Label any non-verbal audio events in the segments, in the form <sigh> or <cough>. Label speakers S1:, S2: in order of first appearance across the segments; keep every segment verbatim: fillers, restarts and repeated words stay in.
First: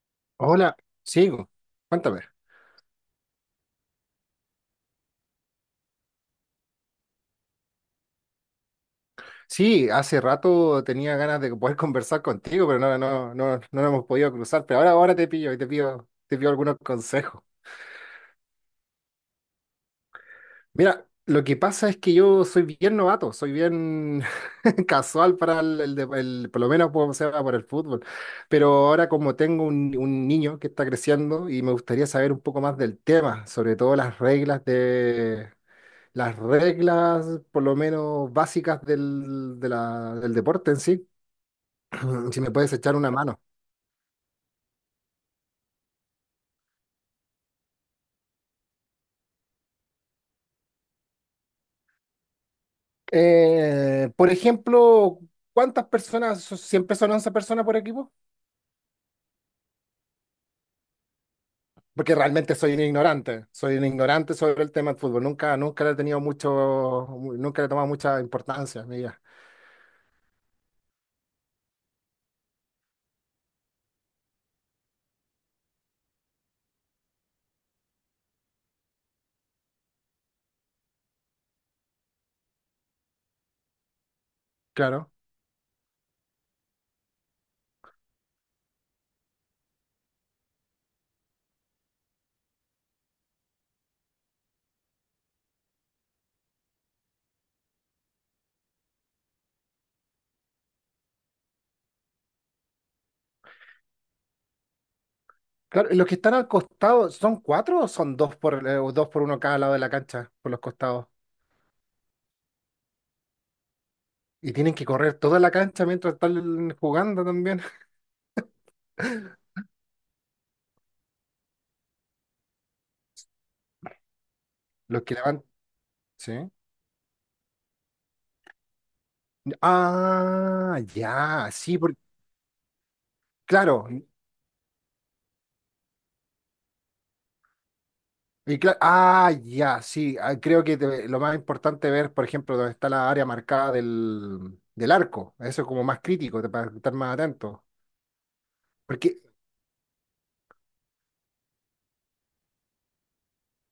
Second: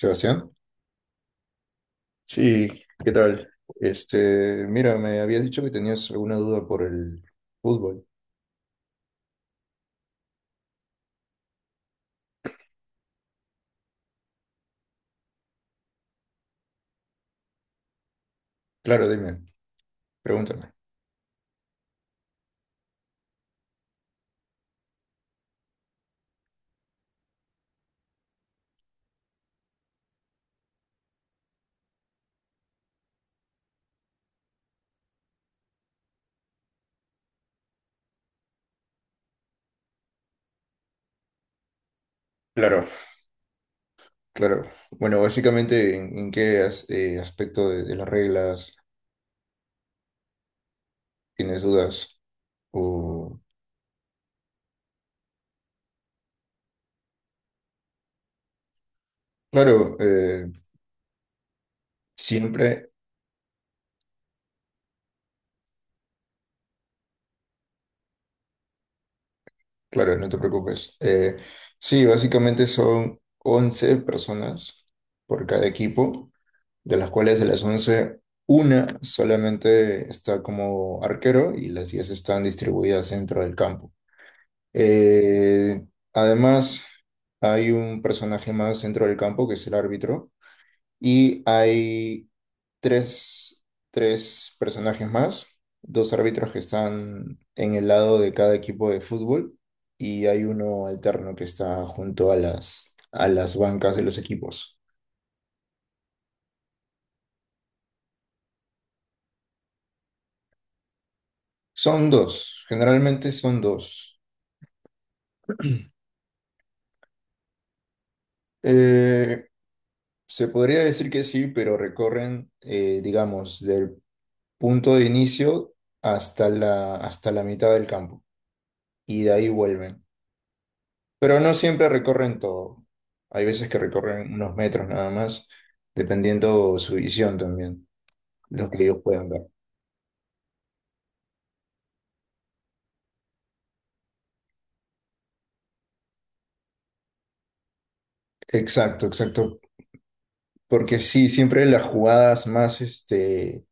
S1: Sebastián,
S2: Hola, sigo. Cuéntame.
S1: sí, ¿qué tal? Este, mira, me habías dicho que tenías alguna duda por el fútbol.
S2: Sí, hace rato tenía ganas de poder <laughs> conversar contigo, pero no, no, no, no nos hemos podido cruzar. Pero ahora, ahora te pillo y te pido, te pido algunos consejos.
S1: Claro, dime, pregúntame.
S2: Mira, lo que pasa es que yo soy bien novato, soy bien <laughs> casual para el, el de- el- por lo menos por, o sea, para el fútbol. Pero ahora como tengo un, un niño que está creciendo y me gustaría saber un poco más del tema, sobre todo las reglas las reglas, por lo menos básicas del, de la- del deporte en sí, <clears throat> si me puedes
S1: Claro,
S2: echar una mano.
S1: claro. Bueno, básicamente, ¿en, en qué as- eh, aspecto de, de las reglas tienes dudas? O,
S2: Eh, por ejemplo, ¿cuántas personas? so- ¿Siempre son once personas por equipo?
S1: claro, eh,
S2: Porque realmente soy un
S1: siempre,
S2: ignorante, soy un ignorante sobre el tema del fútbol. Nunca, nunca le he tenido mucho, mu- nunca le he tomado mucha importancia en mi vida.
S1: claro, no te preocupes. Eh, sí, básicamente son once personas por cada equipo. De las cuales, de las once, una solamente está como arquero y las diez están distribuidas dentro del campo.
S2: Claro.
S1: Eh, Además, hay un personaje más dentro del campo que es el árbitro, y hay tres, tres personajes más, dos árbitros que están en el lado de cada equipo de fútbol, y hay uno alterno que está junto a las, a las bancas de los equipos.
S2: Claro, ¿y los que están al costado son cuatro o son dos por, eh, o dos por uno cada lado de la cancha, por los costados?
S1: Son dos, generalmente son dos.
S2: Y tienen que correr toda la cancha mientras están jugando también. <laughs>
S1: Eh, Se podría decir que sí, pero recorren, eh, digamos, del punto
S2: Los
S1: de
S2: que levantan.
S1: inicio
S2: Sí.
S1: hasta la, hasta la mitad del campo y de ahí vuelven.
S2: Ah,
S1: Pero
S2: ya,
S1: no
S2: sí,
S1: siempre
S2: porque,
S1: recorren todo. Hay veces que
S2: claro.
S1: recorren unos metros nada más, dependiendo su visión también,
S2: Y
S1: lo
S2: cla-
S1: que ellos puedan
S2: ah,
S1: ver.
S2: ya, sí. ah, creo que te- lo más importante ver, por ejemplo, dónde está la área marcada del, del arco. Eso es como más crítico, te- para estar más atento.
S1: Exacto,
S2: Porque,
S1: exacto. Porque sí, siempre las jugadas más, este,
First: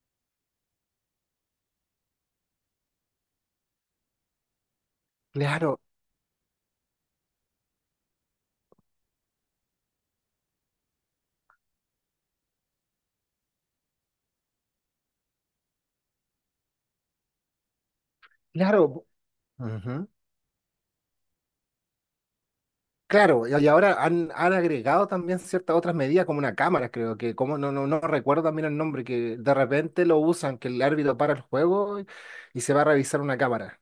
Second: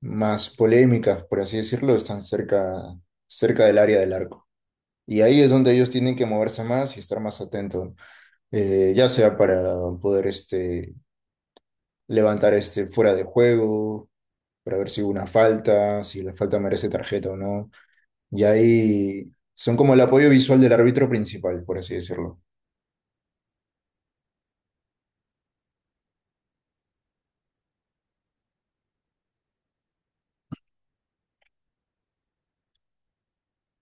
S1: más polémicas, por así decirlo, están cerca, cerca del área del arco. Y ahí es donde
S2: claro,
S1: ellos tienen que moverse más y estar más atentos, eh, ya sea para poder este, levantar este fuera de juego, para ver si hubo una falta, si la falta merece tarjeta o no. Y
S2: claro.
S1: ahí son como el
S2: Ujú.
S1: apoyo visual del árbitro principal, por así decirlo.
S2: Claro, y y ahora han, han agregado también ciertas otras medidas, como una cámara, creo que, como no, no, no recuerdo también el nombre, que de repente lo usan, que el árbitro para el juego y, y se va a revisar una cámara.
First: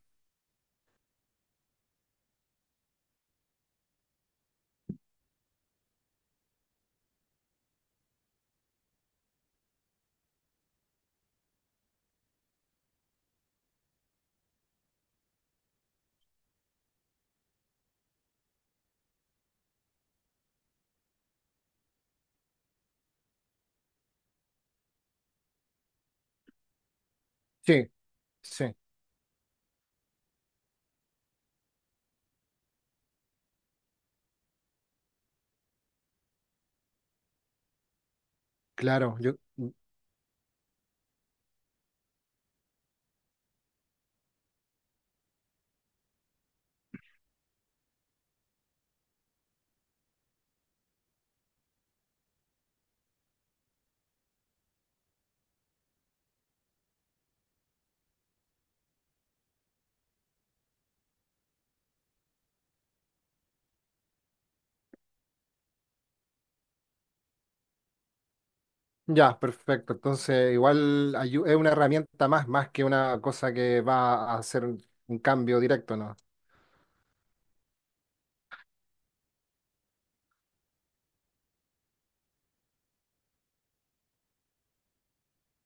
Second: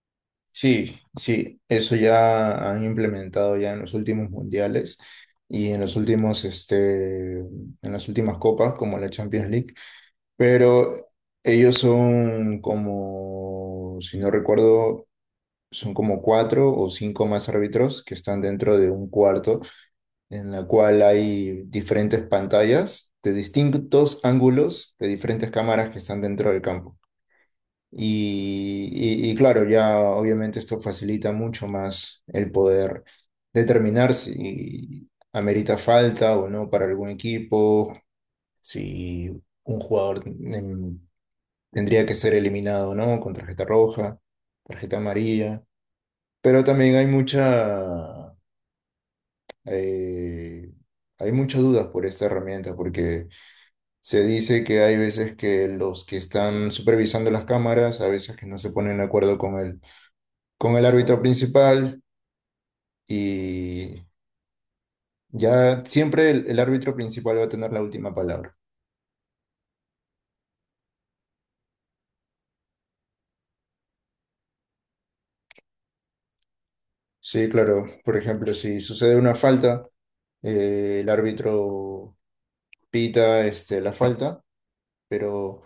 S1: Sí, sí, eso ya han implementado ya en los últimos mundiales y en los últimos, este, en las últimas copas, como la Champions League. Pero ellos son como, si no recuerdo, son como cuatro o cinco más árbitros que están dentro de un cuarto en la cual hay diferentes pantallas de distintos ángulos de diferentes cámaras que están dentro del campo.
S2: Sí, sí,
S1: Y, y- y claro, ya obviamente esto facilita mucho más el poder determinar si amerita falta o no para algún equipo,
S2: claro.
S1: si
S2: Yo,
S1: un jugador... em, tendría que ser eliminado, ¿no? Con tarjeta roja, tarjeta amarilla. Pero también hay mucha, eh, hay muchas dudas por esta herramienta, porque se dice que hay veces que los que están supervisando las cámaras, a veces que no se ponen de acuerdo con el, con el árbitro principal, y ya siempre el, el árbitro principal va a tener la última palabra.
S2: ya, perfecto. Entonces, igual ayu- es una herramienta más, más que una cosa que va a hacer un, un cambio directo, ¿no?
S1: Sí, claro. Por ejemplo, si sucede una falta, eh, el árbitro pita este, la falta, pero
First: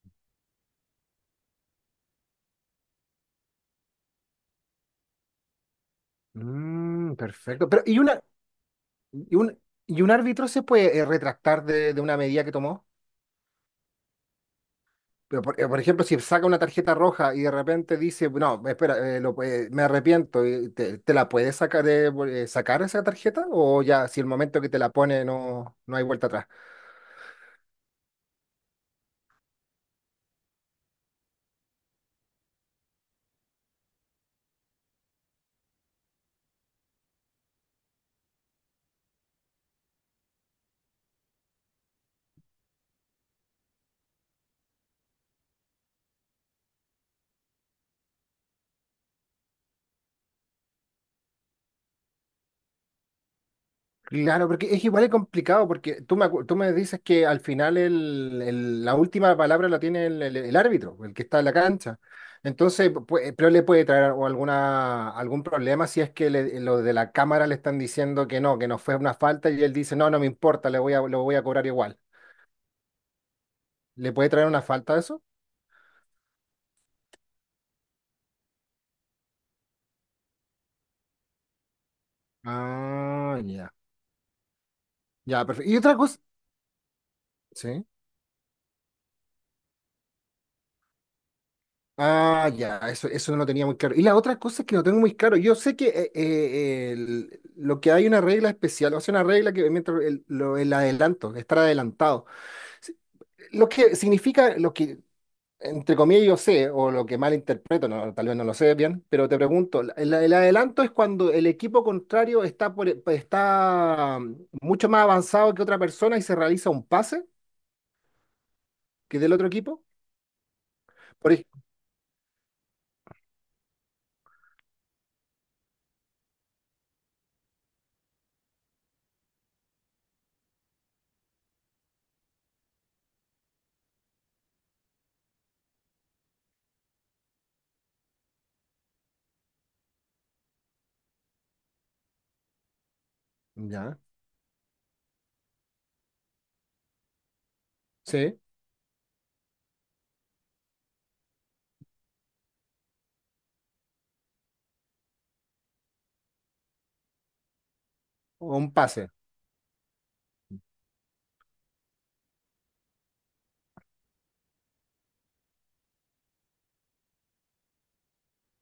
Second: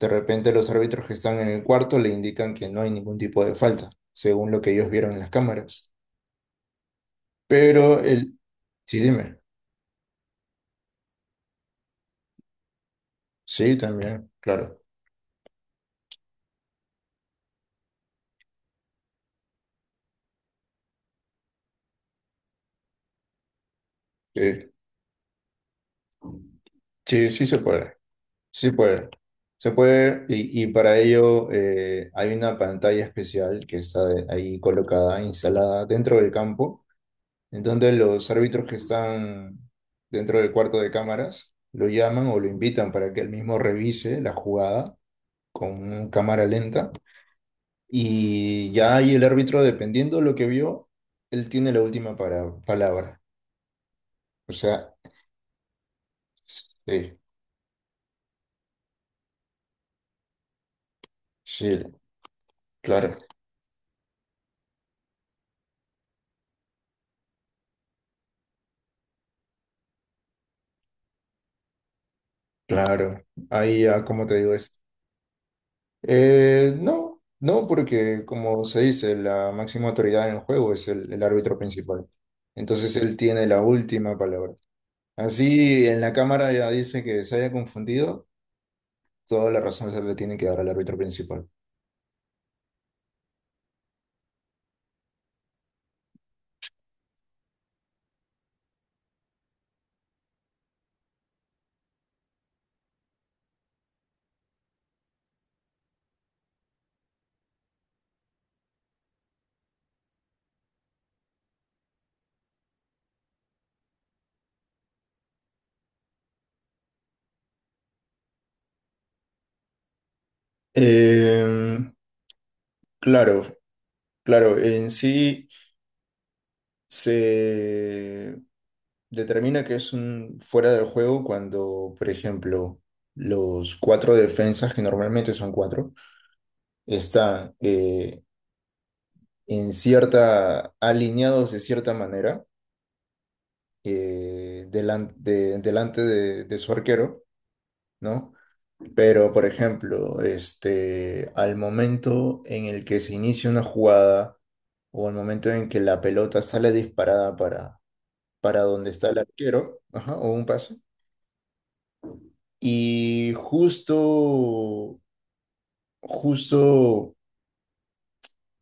S1: de repente los árbitros que están en el cuarto le indican que no hay ningún tipo de falta, según lo que ellos vieron en las cámaras.
S2: Mm, perfecto. Pero, ¿y
S1: Pero
S2: una,
S1: el... Sí,
S2: y
S1: dime.
S2: un, ¿y un árbitro se puede eh, retractar de, de una medida que tomó?
S1: Sí, también, claro.
S2: Pero por, eh, por ejemplo, si saca una tarjeta roja y de repente dice, no, espera, eh, lo- eh, me arrepiento, y ¿te, te la puedes sacar, de- eh, sacar esa tarjeta? ¿O ya si el momento que
S1: Sí,
S2: te la pone no, no hay vuelta atrás?
S1: sí, sí se puede. Sí puede. Se puede y, y para ello eh, hay una pantalla especial que está de- ahí colocada, instalada dentro del campo, en donde los árbitros que están dentro del cuarto de cámaras lo llaman o lo invitan para que él mismo revise la jugada con cámara lenta, y ya ahí el árbitro, dependiendo de lo que vio, él tiene la última para- palabra.
S2: Claro,
S1: O
S2: porque es
S1: sea,
S2: igual de complicado, porque tú me, acu- tú me dices
S1: sí,
S2: que al final el- el- la última palabra la tiene el, el- el árbitro, el que está en la
S1: sí,
S2: cancha. Entonces,
S1: claro,
S2: pu- pero le puede traer o alguna, algún problema si es que le- lo de la cámara le están diciendo que no, que no fue una falta y él dice, no, no me importa, le voy a, lo voy a cobrar igual.
S1: claro. Ahí ya,
S2: ¿Le
S1: ¿cómo
S2: puede
S1: te
S2: traer
S1: digo
S2: una
S1: esto?
S2: falta a eso?
S1: Eh, no, no, porque como se dice, la máxima autoridad en el juego es el, el árbitro principal. Entonces él
S2: Ah,
S1: tiene la
S2: ya.
S1: última palabra.
S2: Ya, perfecto. Y
S1: Así
S2: otra
S1: en la
S2: cosa,
S1: cámara ya dice que se haya
S2: sí.
S1: confundido, toda la razón se le tiene que dar al árbitro principal.
S2: Ah, ya, eso, eso no lo tenía muy claro. Y la otra cosa es que no tengo muy claro. Yo sé que eh, eh, el- lo que hay una regla especial, o sea, una regla que mientras el, lo- el adelanto, estar adelantado. Si- Lo que significa, lo que entre comillas yo sé, o lo que mal interpreto, no, tal vez no lo sé bien, pero te pregunto, la- el, el adelanto es cuando el equipo contrario está, por, e, está mm, mucho más avanzado que otra persona y se realiza un pase que del otro equipo. Por ej-
S1: Eh, claro, claro, en sí se determina que es un fuera de juego cuando, por ejemplo, los cuatro defensas, que normalmente son cuatro, están eh, en cierta, alineados de cierta manera,
S2: ya,
S1: eh, delan- de- delante de, de su arquero, ¿no?
S2: sí,
S1: Pero, por ejemplo, este, al momento en el que se inicia una jugada o al momento en que la pelota sale disparada
S2: o
S1: para
S2: un
S1: donde
S2: pase.
S1: está el arquero, ajá, o un pase. Y justo, justo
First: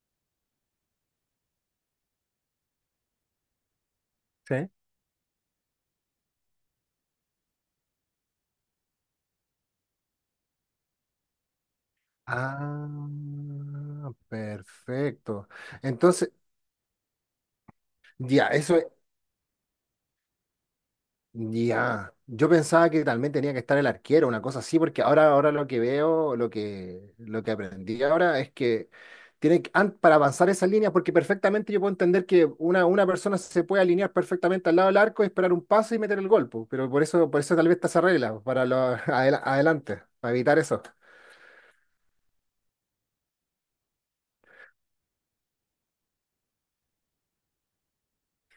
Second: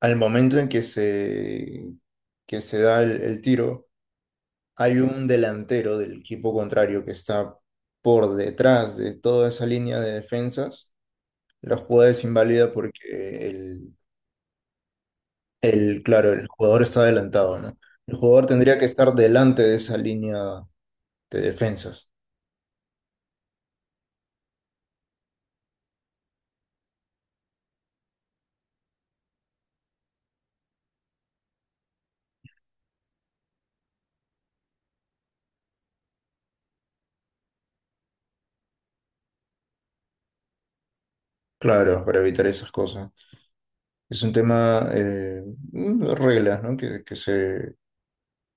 S1: al momento en que se, que se da el, el tiro, hay un delantero del equipo contrario que está por detrás de toda esa línea de defensas. La jugada es inválida porque el,
S2: Ah, perfecto.
S1: el,
S2: Entonces,
S1: claro, el jugador está adelantado, ¿no? El jugador
S2: ya, eso
S1: tendría que
S2: es,
S1: estar delante de esa línea de defensas,
S2: ya. Yo pensaba que también tenía que estar el arquero, una cosa así, porque ahora, ahora lo que veo, lo que, lo que aprendí ahora es que tiene que- an- para avanzar esa línea, porque perfectamente yo puedo entender que una, una persona se puede alinear perfectamente al lado del arco, esperar un paso y meter el golpe, pero por eso, por eso tal vez está esa regla, para lo, <laughs> adela- adelante, para evitar eso.
S1: claro, para evitar esas cosas. Es un tema, eh, mm, reglas, ¿no? Que, que se,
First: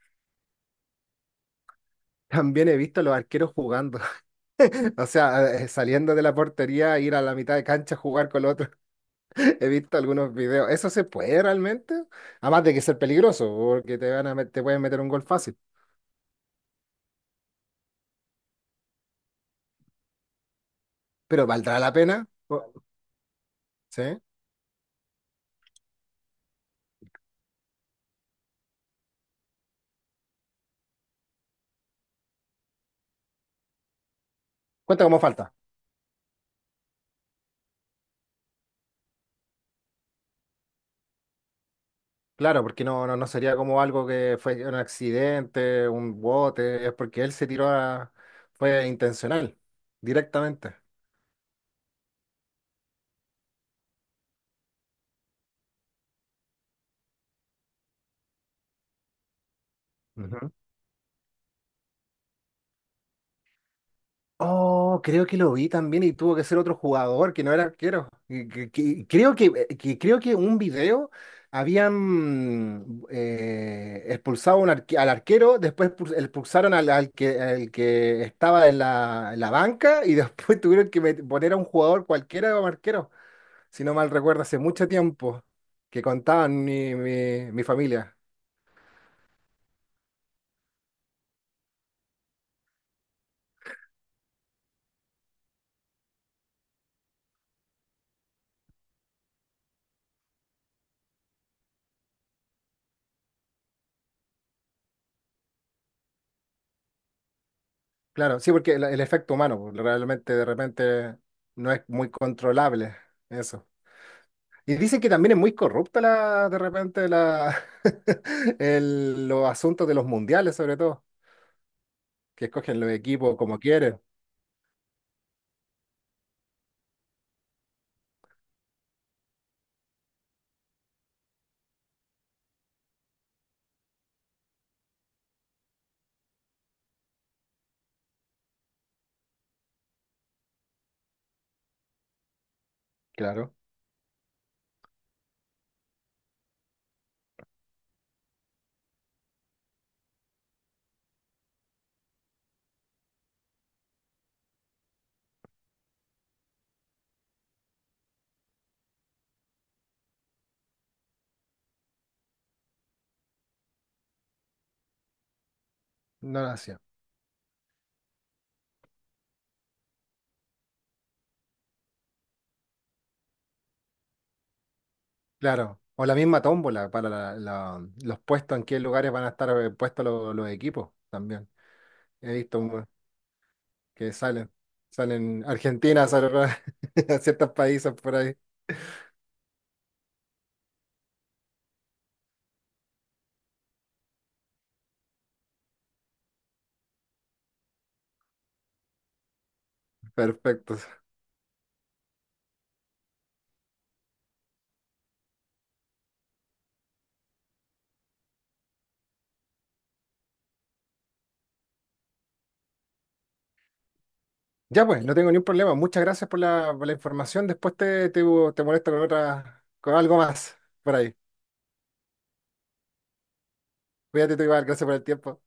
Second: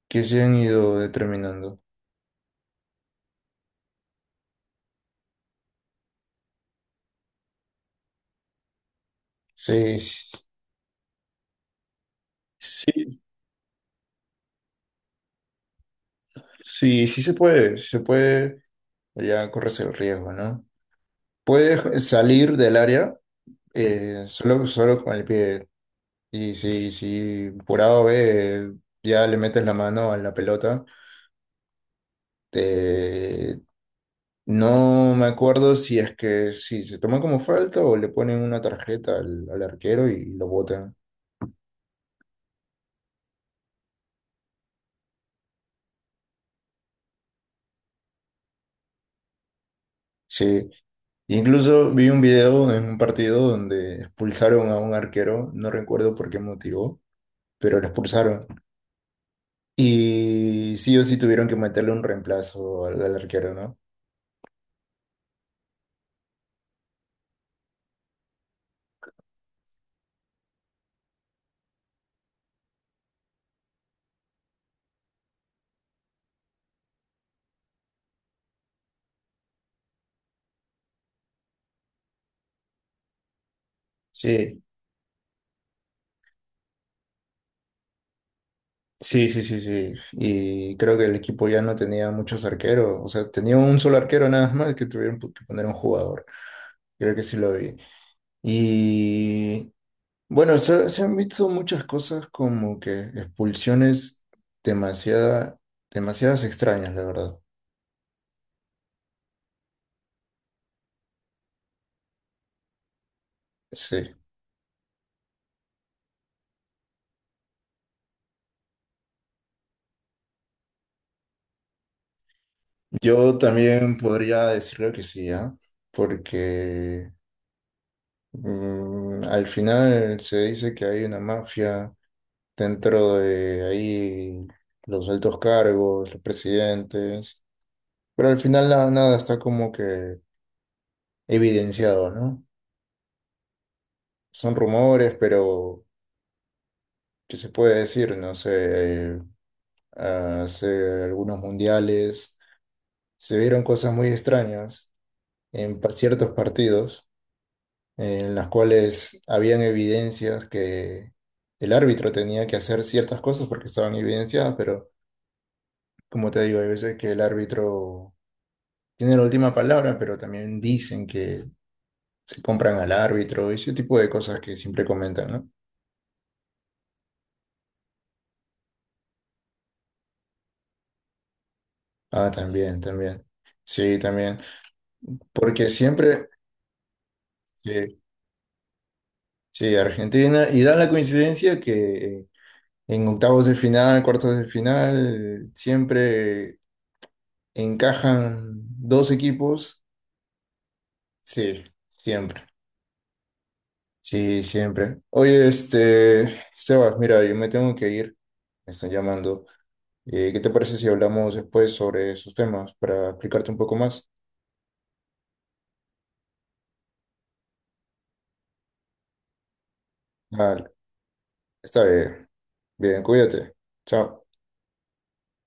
S1: que se han ido determinando.
S2: También he visto a los arqueros jugando. O sea, eh, saliendo de la portería, ir a la mitad de cancha a jugar con los otros. <laughs> He visto
S1: Sí,
S2: algunos
S1: sí,
S2: videos. ¿Eso se puede realmente? Además de que ser
S1: sí,
S2: peligroso, porque te van a met- te pueden meter un gol fácil.
S1: sí, sí se puede, sí se puede, ya corres el riesgo, ¿no?
S2: Pero ¿valdrá la
S1: Puedes
S2: pena?
S1: salir
S2: O...
S1: del área,
S2: ¿Sí?
S1: eh, solo, solo con el pie. Y si, si por A o B ya le metes la mano a la pelota, te-
S2: Cuenta
S1: no
S2: como
S1: me
S2: falta.
S1: acuerdo si es que sí, se toma como falta o le ponen una tarjeta al, al arquero y lo botan.
S2: Claro, porque no, no, no sería como algo que fue un accidente, un bote, es porque él se tiró a... fue intencional,
S1: Sí.
S2: directamente.
S1: Incluso vi un video en un partido donde expulsaron a un arquero, no recuerdo por qué motivo, pero lo expulsaron.
S2: Ujú.
S1: Y sí o sí tuvieron que meterle un reemplazo al, al arquero, ¿no?
S2: Oh, creo que lo vi también y tuvo que ser otro jugador que no era arquero. Y que- que- Creo que, eh, que creo que un video habían eh, expulsado un arque- al arquero, después expul- expulsaron al, al que, al que estaba en la, en la banca y después <laughs> tuvieron que met- poner a un jugador cualquiera como arquero. Si no mal recuerdo, hace
S1: Sí,
S2: mucho tiempo que contaban mi, mi, mi familia.
S1: sí, sí, sí, sí. Y creo que el equipo ya no tenía muchos arqueros, o sea, tenía un solo arquero nada más que tuvieron pu- que poner un jugador. Creo que sí lo vi. Y bueno, se, se han visto muchas cosas como que expulsiones demasiada, demasiadas extrañas, la verdad.
S2: Claro, sí, porque el, el efecto humano pues, realmente de repente no es muy controlable eso.
S1: Sí,
S2: Y dicen que también es muy corrupta la, de repente la, <laughs> el- los asuntos de los mundiales, sobre todo, que escogen los equipos
S1: yo
S2: como
S1: también
S2: quieren.
S1: podría decirlo que sí, ¿ah? Porque mm, al final se dice que hay una mafia dentro de ahí, los altos cargos, los presidentes, pero al final nada, nada está como que evidenciado, ¿no?
S2: Claro,
S1: Son rumores, pero ¿qué se puede decir? No sé, hace algunos mundiales se vieron cosas muy extrañas en pa- ciertos partidos en las cuales habían evidencias que el árbitro tenía que hacer ciertas cosas porque estaban evidenciadas, pero como
S2: no
S1: te
S2: lo
S1: digo, hay
S2: hacía.
S1: veces que el árbitro tiene la última palabra, pero también dicen que se compran al árbitro y ese tipo de cosas que siempre comentan, ¿no?
S2: Claro. O la misma tómbola para la- la- los puestos, en qué lugares van a estar eh, puestos los, los equipos también.
S1: Ah,
S2: He visto
S1: también,
S2: un-
S1: también. Sí,
S2: que
S1: también.
S2: salen, salen
S1: Porque
S2: Argentina,
S1: siempre,
S2: salen <laughs> a ciertos países
S1: sí,
S2: por ahí.
S1: sí, Argentina, y da la coincidencia que... eh, en octavos de final, cuartos de final, siempre encajan dos equipos.
S2: Perfecto.
S1: Sí, siempre. Sí, siempre. Oye, este, Sebas, mira, yo me tengo que ir. Me están llamando. Eh, ¿qué te parece si hablamos después sobre esos temas para explicarte un poco más?
S2: Ya pues, no tengo ningún problema. Muchas gracias por la, por la información. Después te, te, te molesto con otra, con algo más
S1: Vale,
S2: por ahí.
S1: está bien. Bien, cuídate. Chao.
S2: Cuídate tú igual, gracias por el tiempo.